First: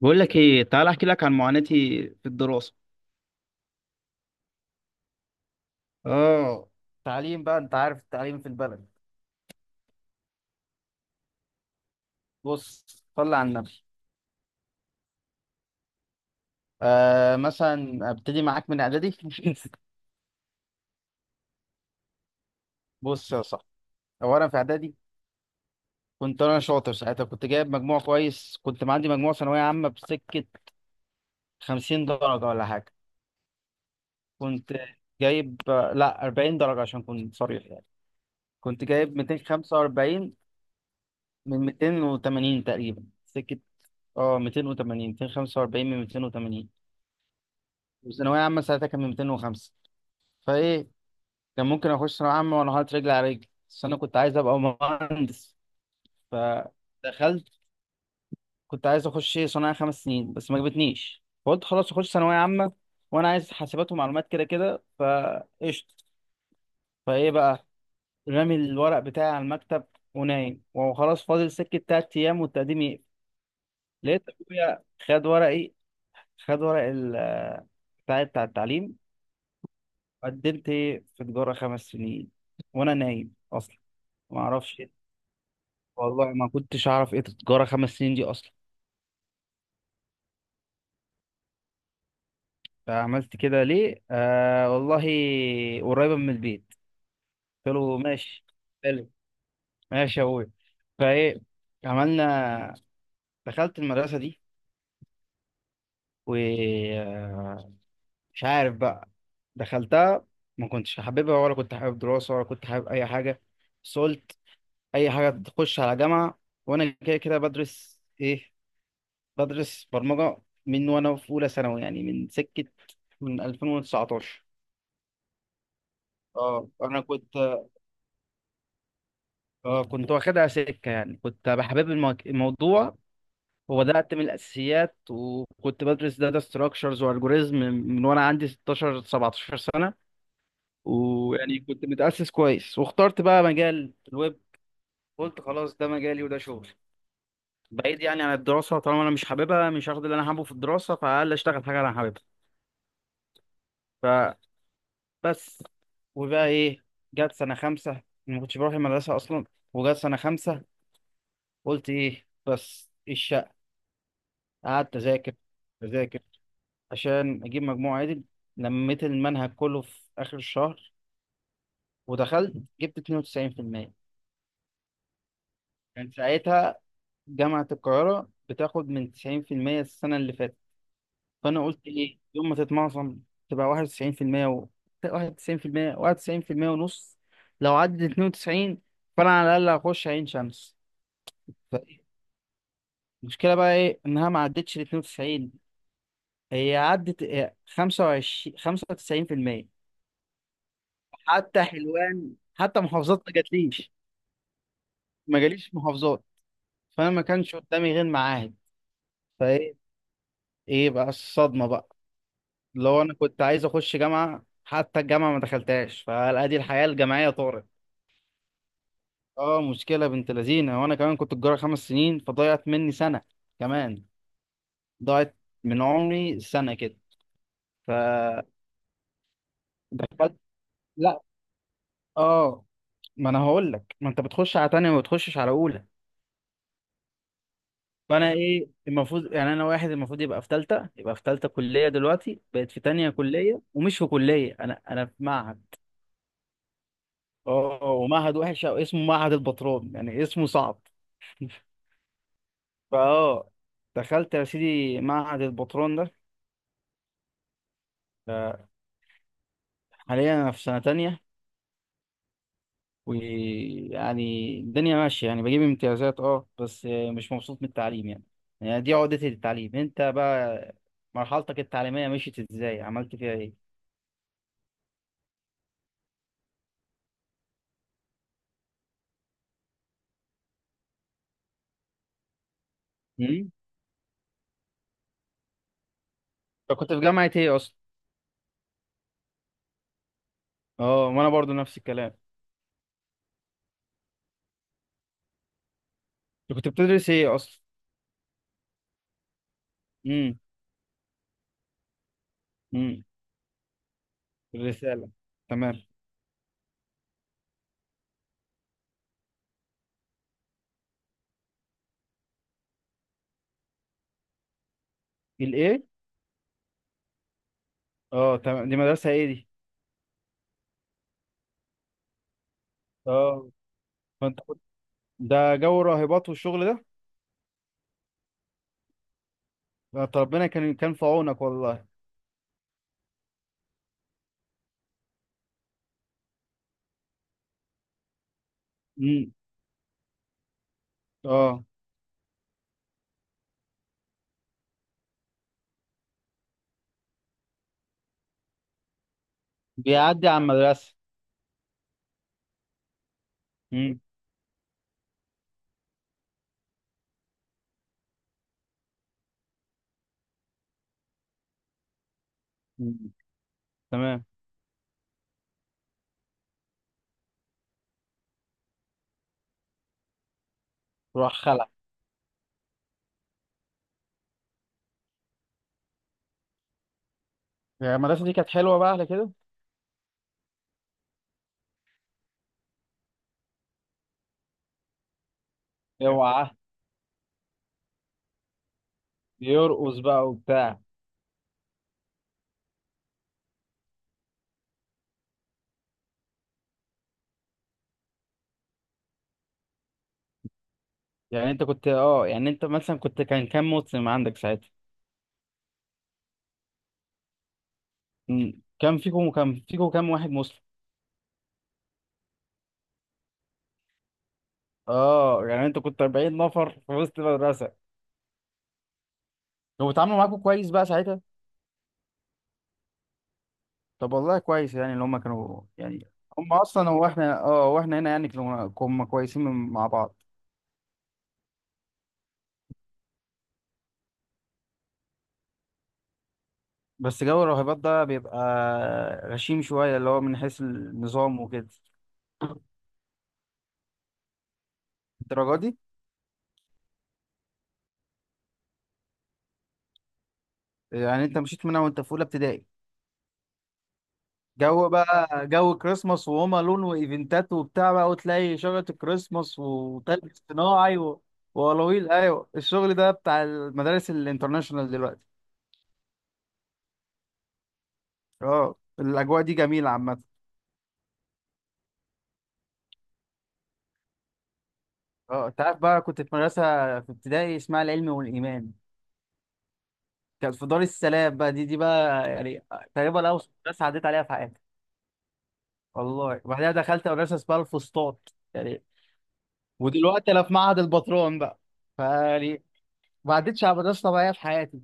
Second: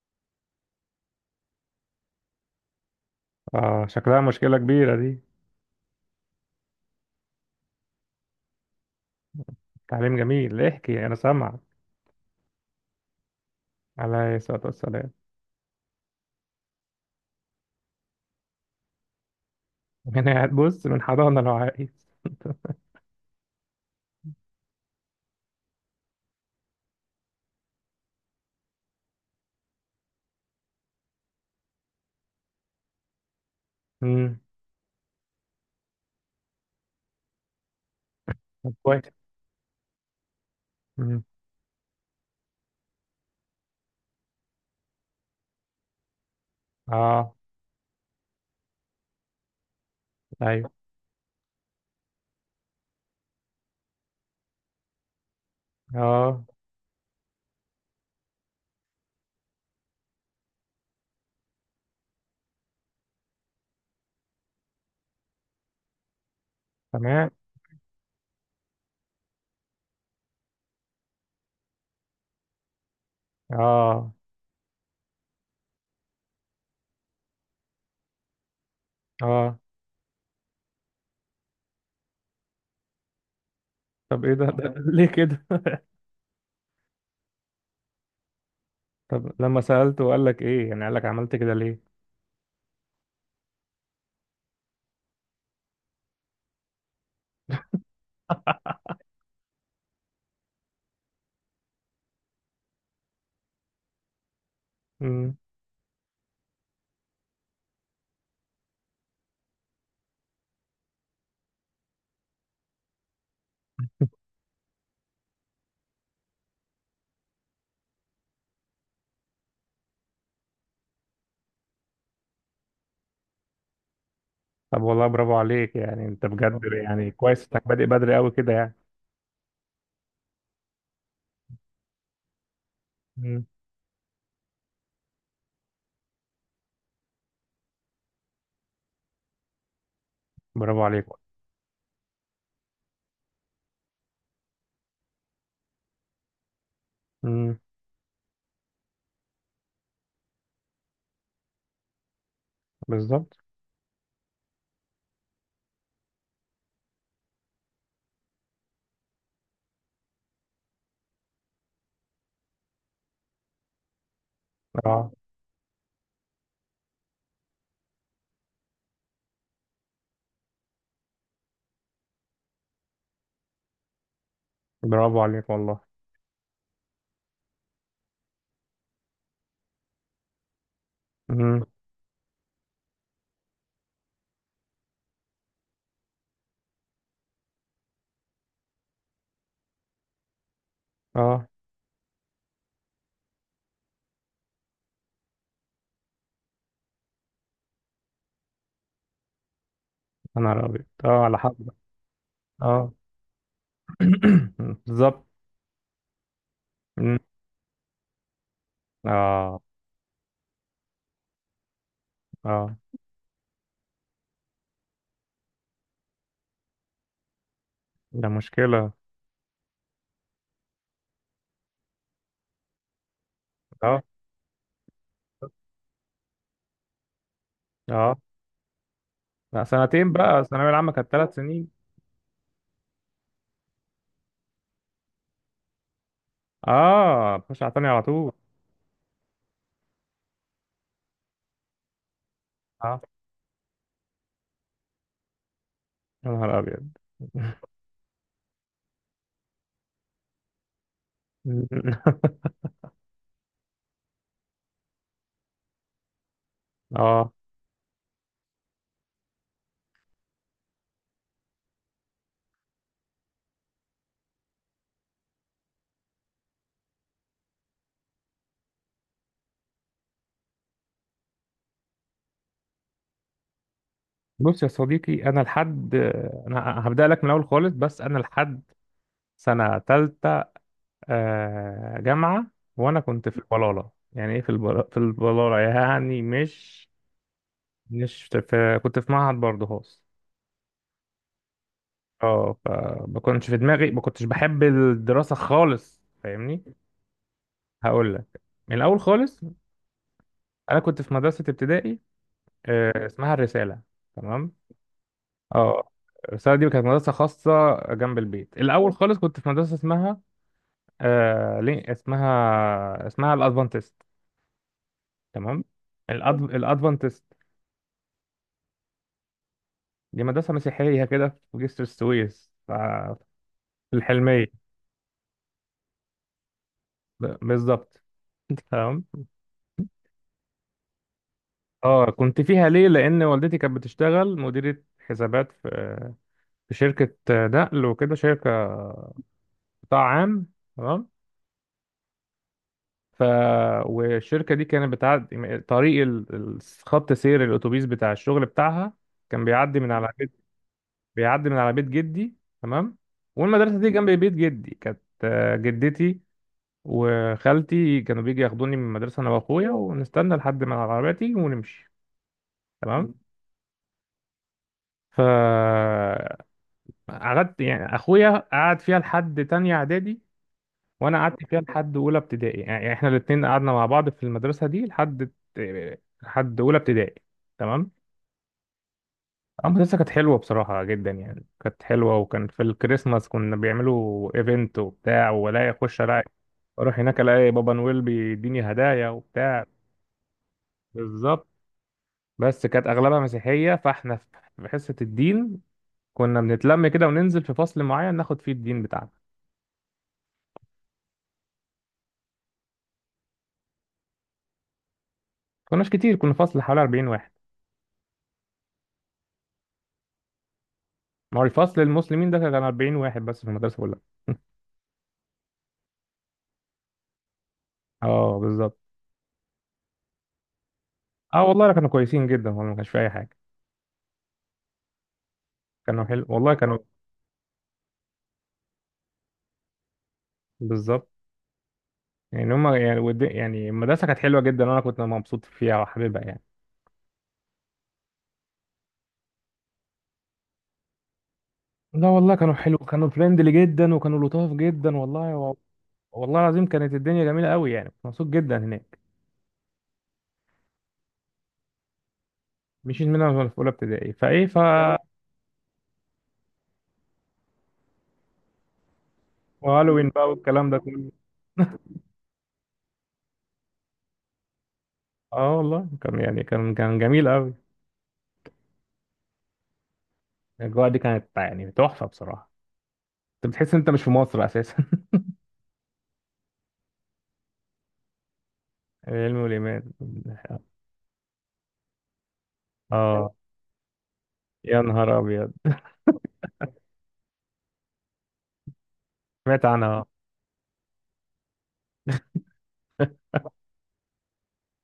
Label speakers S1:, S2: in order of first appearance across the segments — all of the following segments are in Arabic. S1: بقول لك ايه، تعال احكي لك عن معاناتي في الدراسه.
S2: اه، شكلها مشكلة كبيرة دي.
S1: اه، تعليم بقى، انت عارف التعليم في البلد.
S2: تعليم جميل، احكي انا سامع.
S1: بص، صلي على النبي.
S2: عليه الصلاة والسلام.
S1: مثلا ابتدي معاك من اعدادي.
S2: انا قاعد بص من حضانة لو عايز.
S1: بص يا صاحبي، اولا في اعدادي كنت انا شاطر، ساعتها كنت جايب مجموع كويس، كنت معدي مجموع ثانويه عامه بسكه 50 درجة درجه ولا حاجه.
S2: امم
S1: كنت جايب آه، لا 40 درجة درجه، عشان كنت صريح يعني.
S2: طب
S1: كنت
S2: كويس.
S1: جايب 245
S2: امم
S1: من 280 تقريبا سكه. اه، 280، 245 من 280.
S2: اه.
S1: وثانوية عامة ساعتها كان 205.
S2: ايوه.
S1: فإيه، كان ممكن أخش ثانوية عامة وأنا حاطط رجلي على رجلي، بس أنا كنت عايز أبقى مهندس.
S2: اه.
S1: فدخلت، كنت عايز أخش صناعة خمس سنين بس ما جابتنيش، فقلت خلاص أخش ثانوية عامة، وأنا عايز حاسبات ومعلومات كده كده فقشطة.
S2: تمام.
S1: فإيه بقى، رامي الورق بتاعي على المكتب ونايم وخلاص، فاضل سكة تلات أيام والتقديم يقفل.
S2: اه.
S1: لقيت أبويا خد ورقي، خد ورق بتاعي بتاع التعليم،
S2: اه.
S1: قدمت في تجارة خمس سنين وأنا نايم أصلا.
S2: طب ايه
S1: ما
S2: ده؟ ده
S1: أعرفش إيه.
S2: ليه كده؟
S1: والله ما كنتش أعرف إيه تجارة خمس سنين دي أصلا.
S2: طب لما سألته وقال لك ايه يعني، قال لك عملت كده ليه؟
S1: فعملت كده ليه؟ والله، قريبة من البيت. قلت له ماشي، حلو، ماشي يا أبوي. فإيه، عملنا، دخلت المدرسة دي
S2: امم
S1: ومش عارف بقى، دخلتها ما كنتش حاببها، ولا كنت حابب دراسة، ولا كنت حابب أي حاجة. بس قلت أي حاجة تخش على جامعة، وأنا كده كده بدرس إيه، بدرس برمجة من وأنا في أولى ثانوي، يعني من سكة، من 2019.
S2: طب والله برافو عليك يعني، انت بجد
S1: اه أنا
S2: يعني
S1: كنت،
S2: كويس انك بادئ بدري قوي كده يعني.
S1: اه كنت واخدها سكة يعني، كنت بحبب الموضوع،
S2: امم
S1: وبدأت من الأساسيات، وكنت بدرس داتا ستراكشرز والجوريزم من وأنا عندي 16 17 سنة.
S2: برافو عليك.
S1: ويعني كنت متأسس كويس، واخترت بقى مجال الويب، قلت خلاص ده مجالي وده شغلي.
S2: امم
S1: بعيد يعني عن الدراسة، طالما أنا مش حاببها، مش هاخد اللي أنا حابه في الدراسة، فعلى الأقل أشتغل حاجة أنا حاببها.
S2: بالظبط.
S1: بس، وبقى ايه، جت سنة خمسة ما كنتش بروح المدرسة أصلا. وجت سنة خمسة قلت ايه بس الشقة. قعدت
S2: اه،
S1: أذاكر أذاكر عشان أجيب مجموع عادل. لميت المنهج كله في آخر الشهر، ودخلت جبت 92%.
S2: برافو عليك والله.
S1: كان ساعتها جامعة القاهرة بتاخد من 90% السنة اللي فاتت.
S2: امم
S1: فأنا قلت ايه يوم ما تتمعصم، تبقى 91%، و 91% 91% ونص، لو عدت 92، فأنا على الأقل هخش عين شمس.
S2: اه،
S1: المشكلة بقى ايه، انها ما عدتش ال 92، هي عدت هي 25، 95%.
S2: انا ابيض، اه على حق.
S1: حتى حلوان، حتى
S2: اه.
S1: محافظات ما جاتليش،
S2: بالظبط.
S1: ما جاليش محافظات. فانا
S2: مم.
S1: ما كانش قدامي غير معاهد.
S2: اه.
S1: فايه، ايه بقى الصدمة بقى؟
S2: اه،
S1: لو انا كنت عايز اخش جامعة، حتى الجامعة ما دخلتهاش، فادي الحياة الجامعية طارت.
S2: ده مشكلة.
S1: اه، مشكلة بنت لذينة. وانا كمان كنت الجارة خمس سنين، فضيعت مني سنة
S2: اه.
S1: كمان، ضاعت من عمري سنة كده.
S2: اه،
S1: فدخلت،
S2: لا سنتين بقى، الثانوية العامة كانت
S1: لا
S2: ثلاث سنين.
S1: اه، ما انا هقول لك، ما انت بتخش على تانية وما بتخشش على اولى.
S2: اه، خش على تاني على طول.
S1: فانا ايه، المفروض يعني انا واحد المفروض يبقى في تالتة، يبقى في تالتة كلية، دلوقتي بقت في
S2: اه،
S1: تانية كلية، ومش في كلية، انا في معهد.
S2: يا نهار أبيض.
S1: اه، ومعهد وحش، او اسمه معهد البطرون يعني، اسمه صعب. فاه دخلت يا سيدي معهد البطرون ده.
S2: اه،
S1: آه، حاليا انا في سنة تانية، ويعني الدنيا ماشية يعني، بجيب امتيازات اه، بس مش مبسوط من التعليم يعني. يعني دي عقدتي للتعليم. انت بقى مرحلتك التعليمية مشيت ازاي، عملت فيها ايه؟
S2: بص يا صديقي، أنا لحد، أنا هبدأ لك من الأول خالص، بس أنا لحد سنة تالتة. جامعة. وأنا كنت في
S1: امم،
S2: البلالة، يعني إيه في البلالة؟ في البلالة يعني
S1: انت
S2: مش
S1: كنت في جامعة ايه اصلا؟
S2: مش في، كنت في معهد برضه.
S1: اه، وانا برضو نفس الكلام.
S2: اه، فما كنتش في دماغي، ما كنتش بحب الدراسة خالص،
S1: انت
S2: فاهمني.
S1: كنت بتدرس ايه اصلا؟
S2: هقول لك من الأول خالص.
S1: امم.
S2: أنا كنت في مدرسة ابتدائي،
S1: امم.
S2: اسمها الرسالة. تمام.
S1: الرسالة. تمام.
S2: اه، الرسالة دي كانت مدرسة خاصة جنب البيت. الأول خالص كنت في مدرسة اسمها آه، ليه اسمها اسمها الأدفانتست. تمام.
S1: الايه؟
S2: الأدفانتست.
S1: اه، تمام، دي مدرسة ايه دي؟
S2: دي مدرسة مسيحية كده في جسر السويس،
S1: اه،
S2: في
S1: فانت
S2: الحلمية.
S1: كنت، ده جو راهبات والشغل ده.
S2: بالظبط. تمام.
S1: ده أنت ربنا كان في عونك والله.
S2: اه، كنت فيها ليه؟ لان والدتي كانت بتشتغل مديرة حسابات في، في شركة نقل وكده، شركة
S1: امم.
S2: قطاع عام. تمام.
S1: اه،
S2: ف، والشركة دي كانت بتعدي طريق خط سير الاتوبيس بتاع الشغل بتاعها. كان بيعدي من على
S1: بيعدي
S2: بيت،
S1: على المدرسة.
S2: بيعدي من على بيت جدي. تمام. والمدرسة دي
S1: امم.
S2: جنب بيت جدي كانت، جدتي وخالتي كانوا بيجي ياخدوني من المدرسة انا واخويا، ونستنى لحد ما العربية تيجي ونمشي.
S1: أمم.
S2: تمام.
S1: تمام.
S2: ف، قعدت يعني، اخويا قعد فيها لحد تانية اعدادي، وانا
S1: روح
S2: قعدت فيها
S1: خلع.
S2: لحد اولى ابتدائي. يعني يعني احنا الاتنين قعدنا مع بعض في المدرسة دي لحد، لحد اولى ابتدائي. تمام.
S1: يعني المدرسة دي كانت حلوة بقى على كده.
S2: اه، المدرسة كانت حلوة بصراحة جدا، يعني كانت حلوة، وكان في الكريسماس كنا بيعملوا ايفنت وبتاع، ولا اخش الاقي،
S1: اوعى.
S2: اروح هناك الاقي بابا نويل بيديني هدايا وبتاع.
S1: بيرقص بقى وبتاع.
S2: بالظبط. بس كانت اغلبها مسيحية، فاحنا في، في حصة الدين كنا بنتلم كده وننزل في فصل معين ناخد فيه الدين بتاعنا.
S1: يعني انت كنت اه، يعني انت مثلا كنت، كان كام مسلم عندك ساعتها؟
S2: كناش كتير، كنا فصل حوالي 40 واحد.
S1: مم. كان فيكم كام واحد مسلم؟
S2: ما هو الفصل المسلمين ده كان 40 واحد بس في المدرسة كلها.
S1: اه، يعني انت كنت 40 نفر في وسط المدرسة.
S2: اه بالظبط.
S1: كانوا بيتعاملوا معاكم كويس بقى ساعتها؟
S2: اه والله كانوا كويسين جدا، والله ما كانش في اي حاجة.
S1: طب والله كويس، يعني اللي هم كانوا
S2: كانوا
S1: يعني،
S2: حلو
S1: هم
S2: والله، كانوا.
S1: اصلا، هو احنا اه، واحنا هنا يعني كنا كويسين مع بعض.
S2: بالظبط. يعني هما يعني، يعني المدرسة كانت حلوة جدا وانا كنت مبسوط فيها وحاببها يعني.
S1: بس جو الراهبات ده بيبقى غشيم شوية، اللي هو من حيث النظام وكده،
S2: لا والله كانوا حلو، كانوا فريندلي جدا وكانوا لطاف جدا والله و...
S1: الدرجة دي.
S2: والله العظيم كانت الدنيا جميلة قوي، يعني كنت مبسوط جدا هناك.
S1: يعني انت مشيت منها وانت في اولى ابتدائي؟
S2: مشيت منها وأنا في أولى ابتدائي، فإيه ف.
S1: جو بقى، جو كريسماس وهوم الون وايفنتات وبتاع بقى، وتلاقي شجره الكريسماس
S2: وهالوين بقى
S1: وتلج
S2: والكلام ده
S1: صناعي
S2: كله.
S1: وألاويل، ايوه الشغل ده بتاع المدارس الانترناشونال دلوقتي.
S2: اه والله كان، يعني كان، كان جميل قوي.
S1: اه الاجواء دي جميله عامه.
S2: الاجواء دي كانت يعني تحفه بصراحه. انت بتحس ان انت مش في مصر اساسا.
S1: اه، انت عارف بقى، كنت في مدرسه في ابتدائي اسمها العلم والايمان،
S2: العلم والايمان.
S1: كانت في دار السلام بقى. دي بقى يعني تقريبا
S2: اه،
S1: اوسط مدرسه عديت عليها في حياتي.
S2: يا نهار ابيض.
S1: والله، وبعدها دخلت مدرسه اسمها الفسطاط يعني،
S2: سمعت عنها.
S1: ودلوقتي انا في معهد البطرون بقى. ف، بعدتش عبدالس طبعية في حياتي.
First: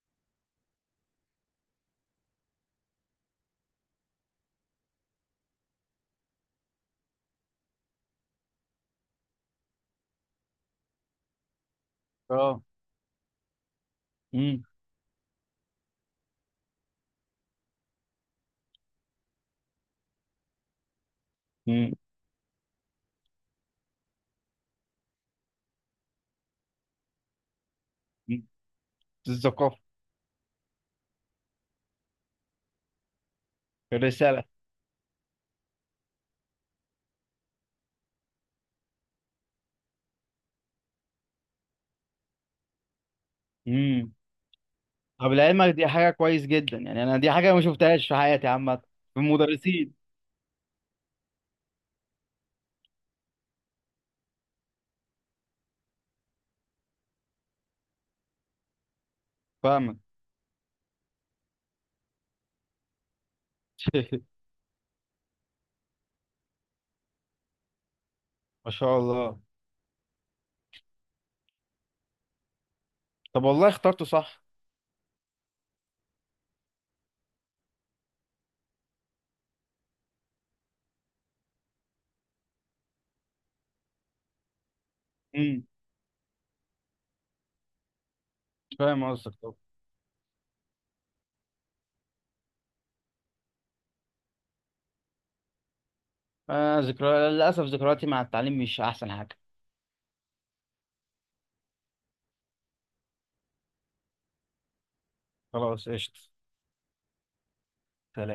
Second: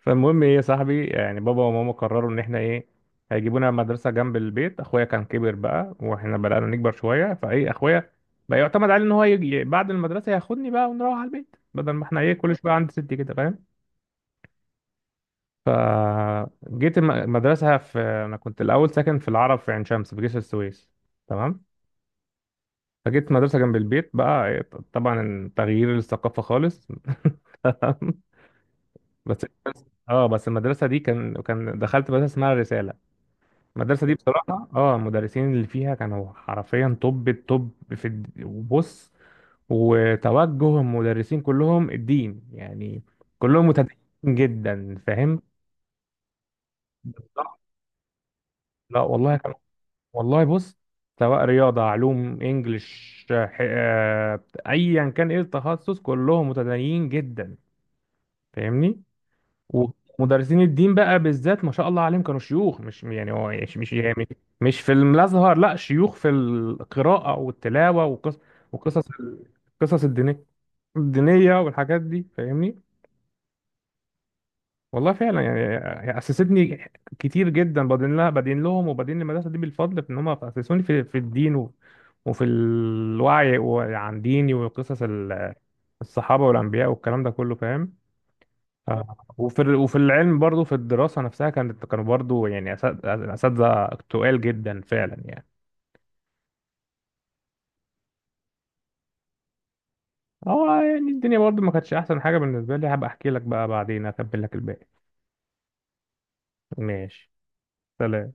S2: فالمهم ايه يا صاحبي، يعني بابا وماما قرروا ان احنا ايه، هيجيبونا مدرسه جنب البيت. اخويا كان كبر بقى، واحنا بدانا نكبر شويه، فايه، اخويا بقى يعتمد عليه ان هو يجي بعد المدرسه ياخدني بقى ونروح على البيت، بدل ما احنا ايه كل
S1: اه.
S2: شويه عند ستي كده، فاهم؟
S1: اه.
S2: فجيت المدرسه. في، انا كنت الاول ساكن في العرب في عين شمس في جسر السويس. تمام.
S1: اه.
S2: فجيت مدرسة جنب البيت بقى. طبعا تغيير الثقافة خالص. بس،
S1: الزقافة.
S2: اه بس المدرسة دي كان كان، دخلت مدرسة اسمها الرسالة. المدرسة دي
S1: الرسالة.
S2: بصراحة، اه، المدرسين اللي فيها كانوا حرفيا توب التوب في وبص، وتوجه المدرسين كلهم الدين يعني، كلهم متدينين
S1: اه.
S2: جدا،
S1: اه.
S2: فاهم؟
S1: بالعلم دي حاجة كويس جدا. يعني انا دي حاجة
S2: بالظبط.
S1: مش مفتحش في حياتي عامة.
S2: لا
S1: في
S2: والله كانوا،
S1: المدرسين.
S2: والله بص، سواء رياضة علوم انجلش ايا كان ايه التخصص، كلهم متدينين جدا، فاهمني؟
S1: فاهمت.
S2: ومدرسين الدين بقى بالذات ما شاء الله عليهم، كانوا شيوخ، مش يعني هو مش مش يعني مش في الازهر، لا شيوخ في القراءه والتلاوه والقصص،
S1: ما شاء
S2: وقصص
S1: الله.
S2: القصص الدينيه، الدينيه والحاجات دي، فاهمني؟
S1: طب والله اخترته صح.
S2: والله فعلا يعني، هي اسستني كتير جدا، بدين لها، بدين لهم، وبدين المدرسه دي بالفضل في ان هم اسسوني في، في الدين و، وفي الوعي عن ديني وقصص
S1: اه.
S2: الصحابه والانبياء والكلام ده كله، فاهم؟
S1: كيف
S2: آه.
S1: حاجة تكتب.
S2: وفي وفي العلم برضو، في الدراسة نفسها كانت، كانوا برضو يعني أساتذة تقال جدا فعلا يعني.
S1: اه، زكراتي للأسف، زكراتي مع التعليم مش احسن حاجة.
S2: هو يعني الدنيا برضو ما كانتش أحسن حاجة بالنسبة لي، هبقى أحكي لك بقى بعدين، أكمل لك الباقي.
S1: خلاص اشتف.
S2: ماشي، سلام.